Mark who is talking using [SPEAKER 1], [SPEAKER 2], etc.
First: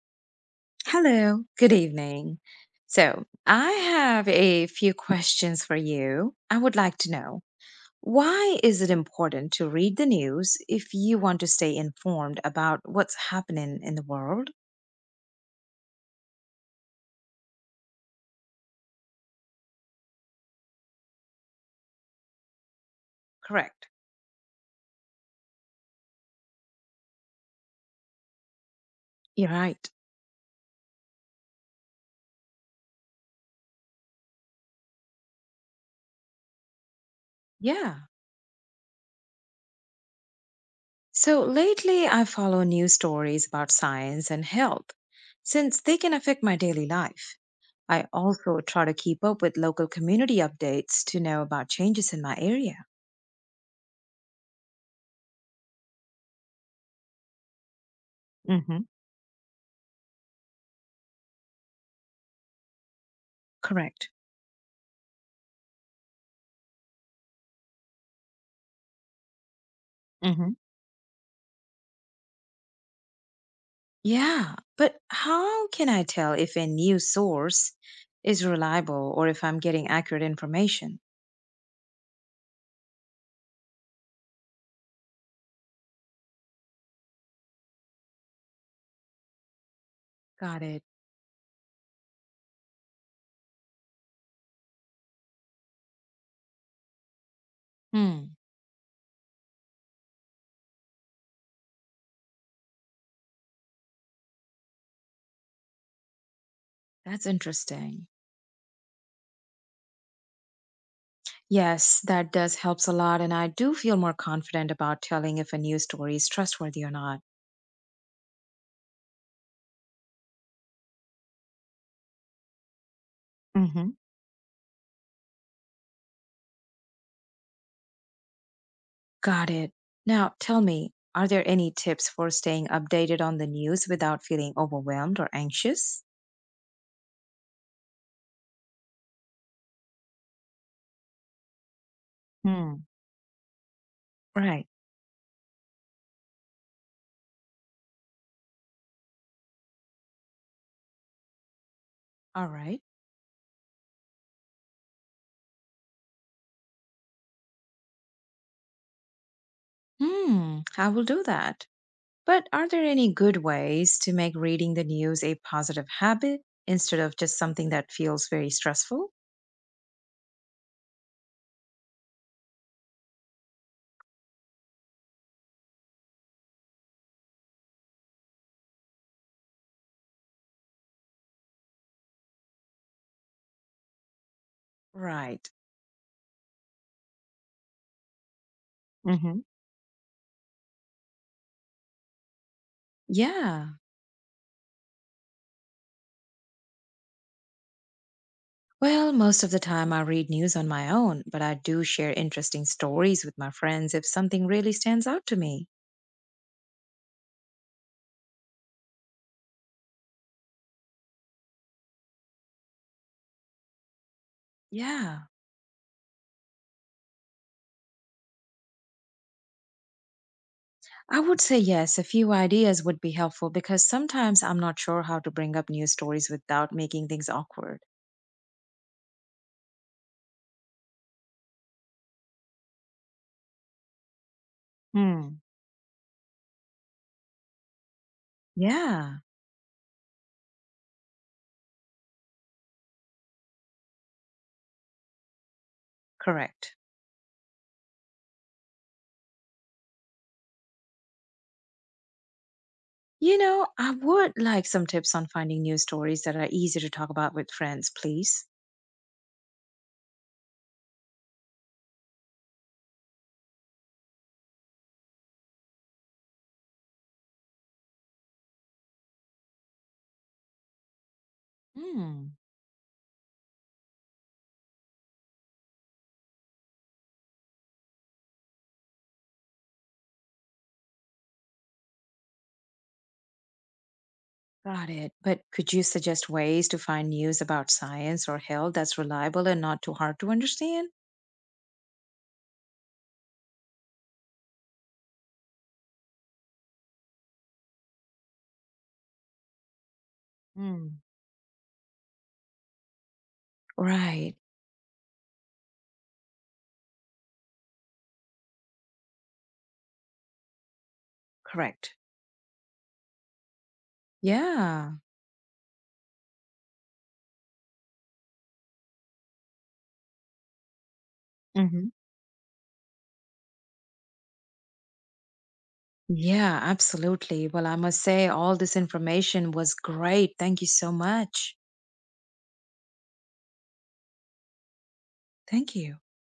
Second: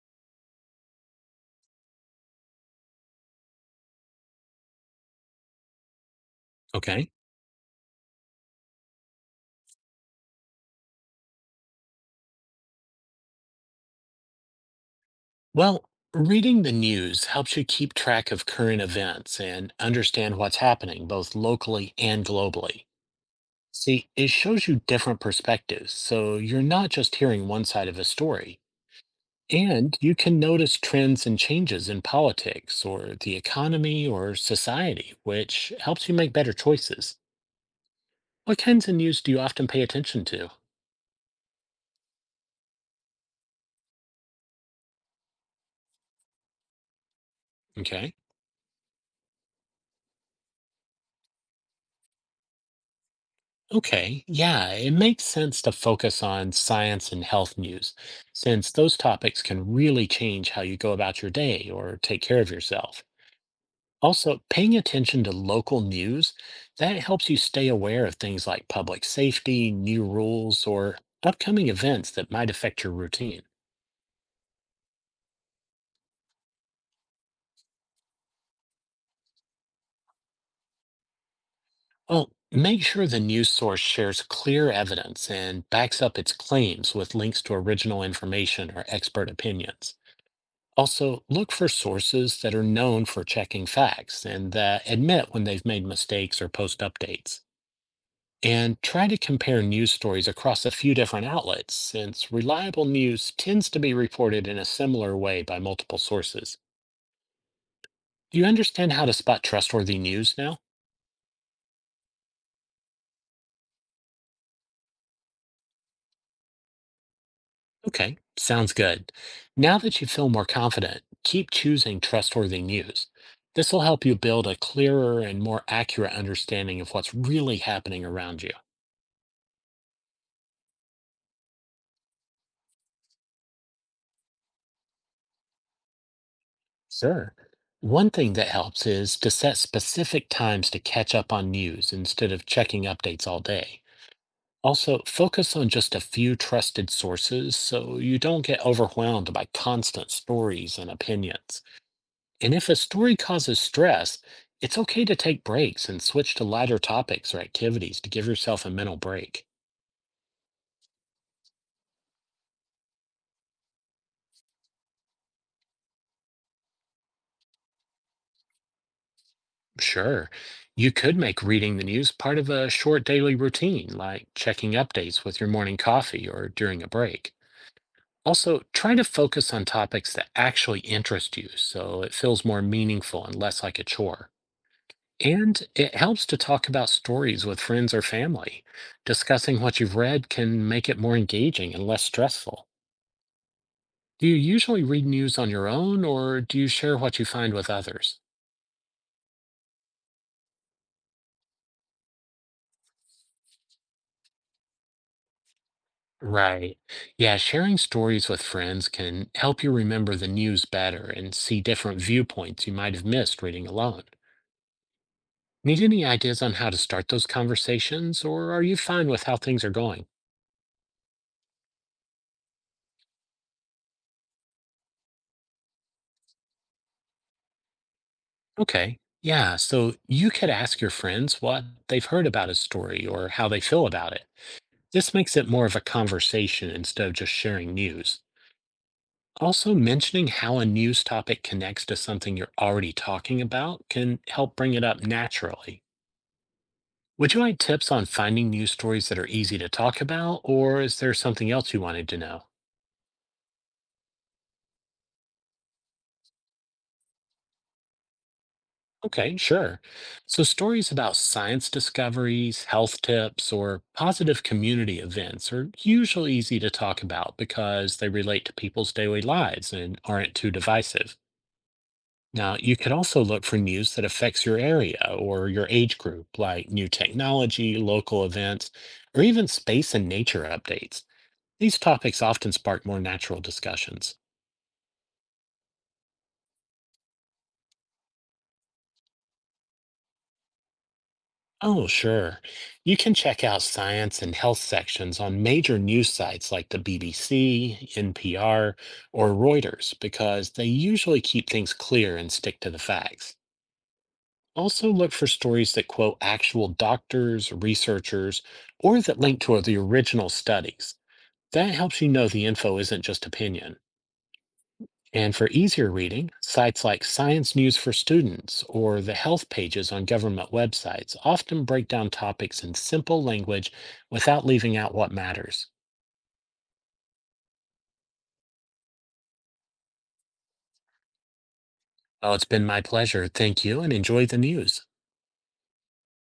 [SPEAKER 1] Hello, good evening. So, I have a few questions for you. I would like
[SPEAKER 2] Okay.
[SPEAKER 1] to know why is it important to read the news if you want to stay informed about what's happening in the world?
[SPEAKER 2] Well, reading the news helps you keep track of current events and understand what's happening both locally and globally.
[SPEAKER 1] Correct.
[SPEAKER 2] See, it shows you different perspectives, so you're not just hearing one side of a story.
[SPEAKER 1] You're right.
[SPEAKER 2] And you can notice trends and changes in politics or the economy or society, which helps you make better choices.
[SPEAKER 1] Yeah.
[SPEAKER 2] What kinds of news do you often pay attention to?
[SPEAKER 1] So, lately I follow news stories about science and health since they can affect my daily life. I
[SPEAKER 2] Okay.
[SPEAKER 1] also try to keep up with local community updates to know about changes in my area.
[SPEAKER 2] Okay, yeah, it makes sense to focus on science and health news, since
[SPEAKER 1] Hmm.
[SPEAKER 2] those topics can really change how you go about your day or take care of yourself.
[SPEAKER 1] Correct.
[SPEAKER 2] Also, paying attention to local news, that helps you stay aware of things like public safety, new rules, or upcoming events that might affect your routine.
[SPEAKER 1] Yeah, but how can I tell if a news source is reliable or if I'm getting accurate information?
[SPEAKER 2] Well, make sure the news source shares clear evidence and backs up its claims with links to original information or expert opinions.
[SPEAKER 1] Got it.
[SPEAKER 2] Also, look for sources that are known for checking facts and that admit when they've made mistakes or post updates.
[SPEAKER 1] Hmm,
[SPEAKER 2] And try to compare news stories across a few different outlets, since reliable news tends to be reported in a similar way by multiple sources.
[SPEAKER 1] that's interesting.
[SPEAKER 2] Do you understand how to spot trustworthy news now?
[SPEAKER 1] Yes, that does helps a lot, and I do feel more confident about telling if a news story is trustworthy or not.
[SPEAKER 2] Okay, sounds good. Now that you feel more confident, keep choosing trustworthy news. This will
[SPEAKER 1] Hmm.
[SPEAKER 2] help you build a clearer and more accurate understanding of what's really happening around you.
[SPEAKER 1] Got it. Now, tell me, are there any tips for staying updated on the news without feeling overwhelmed or anxious?
[SPEAKER 2] Sure. One thing that helps is to set specific times to catch up on news instead of checking
[SPEAKER 1] Hmm.
[SPEAKER 2] updates all day.
[SPEAKER 1] Right.
[SPEAKER 2] Also, focus on just a few trusted sources so you don't get overwhelmed by constant stories and opinions.
[SPEAKER 1] All
[SPEAKER 2] And if a
[SPEAKER 1] right.
[SPEAKER 2] story causes stress, it's okay to take breaks and switch to lighter topics or activities to give yourself a mental break.
[SPEAKER 1] Hmm, I will do that. But are there any good ways to make reading the news a positive habit instead of just something that feels very stressful?
[SPEAKER 2] Sure, you could make reading the news part of a short daily routine, like checking updates with your morning coffee or during a break. Also, try to focus on topics that actually interest you so it feels more meaningful and less like a chore.
[SPEAKER 1] Right.
[SPEAKER 2] And it helps to talk about stories with friends or family.
[SPEAKER 1] Hmm.
[SPEAKER 2] Discussing what you've read can make it more engaging and less stressful.
[SPEAKER 1] Yeah.
[SPEAKER 2] Do you usually read news on your own or do you share what you find with others?
[SPEAKER 1] Well, most of the time I read news on my own, but I do share interesting stories with my friends if something really stands out to me.
[SPEAKER 2] Right. Yeah, sharing stories with friends can help you remember the news better and see different viewpoints you might have missed reading alone.
[SPEAKER 1] Yeah.
[SPEAKER 2] Need any ideas on how to start those conversations, or are you fine with how things are going?
[SPEAKER 1] I would say yes, a few ideas would be helpful because sometimes I'm not sure how to bring up news stories without making things awkward.
[SPEAKER 2] Okay. Yeah, so you could ask your friends what they've heard about a story or how they feel about it. This makes
[SPEAKER 1] Hmm.
[SPEAKER 2] it more of a conversation instead of just sharing news.
[SPEAKER 1] Yeah,
[SPEAKER 2] Also, mentioning how a news topic connects to something you're already talking about can help bring it up naturally.
[SPEAKER 1] correct.
[SPEAKER 2] Would you like tips on finding news stories that are easy to talk about, or is there something else you wanted to know?
[SPEAKER 1] I would like some tips on finding news stories that are easy to talk about with friends, please.
[SPEAKER 2] Okay, sure. So, stories about science discoveries, health tips, or positive community events are usually easy to talk about because they relate to people's daily lives and aren't too divisive.
[SPEAKER 1] Hmm.
[SPEAKER 2] Now, you could also look for news that affects your area or your age group, like new technology, local events, or even space and nature updates. These topics often spark more natural discussions.
[SPEAKER 1] Got it. But could you suggest ways to find news about science or health that's reliable and not too hard to understand?
[SPEAKER 2] Oh, sure. You can check out science and health sections on major news sites like the BBC, NPR, or Reuters because they
[SPEAKER 1] Mm.
[SPEAKER 2] usually keep things clear and stick to the facts.
[SPEAKER 1] Right.
[SPEAKER 2] Also, look for stories that quote actual doctors, researchers, or that link to the original studies. That
[SPEAKER 1] Correct.
[SPEAKER 2] helps you know the info isn't just opinion.
[SPEAKER 1] Yeah.
[SPEAKER 2] And for easier reading, sites like Science News for Students or the health pages on government websites often break
[SPEAKER 1] Hmm.
[SPEAKER 2] down topics in simple language without leaving out what matters.
[SPEAKER 1] Yeah, absolutely. Well, I must say, all this information was great. Thank you so much.
[SPEAKER 2] Well, it's been my pleasure. Thank you and enjoy the news.
[SPEAKER 1] Thank you.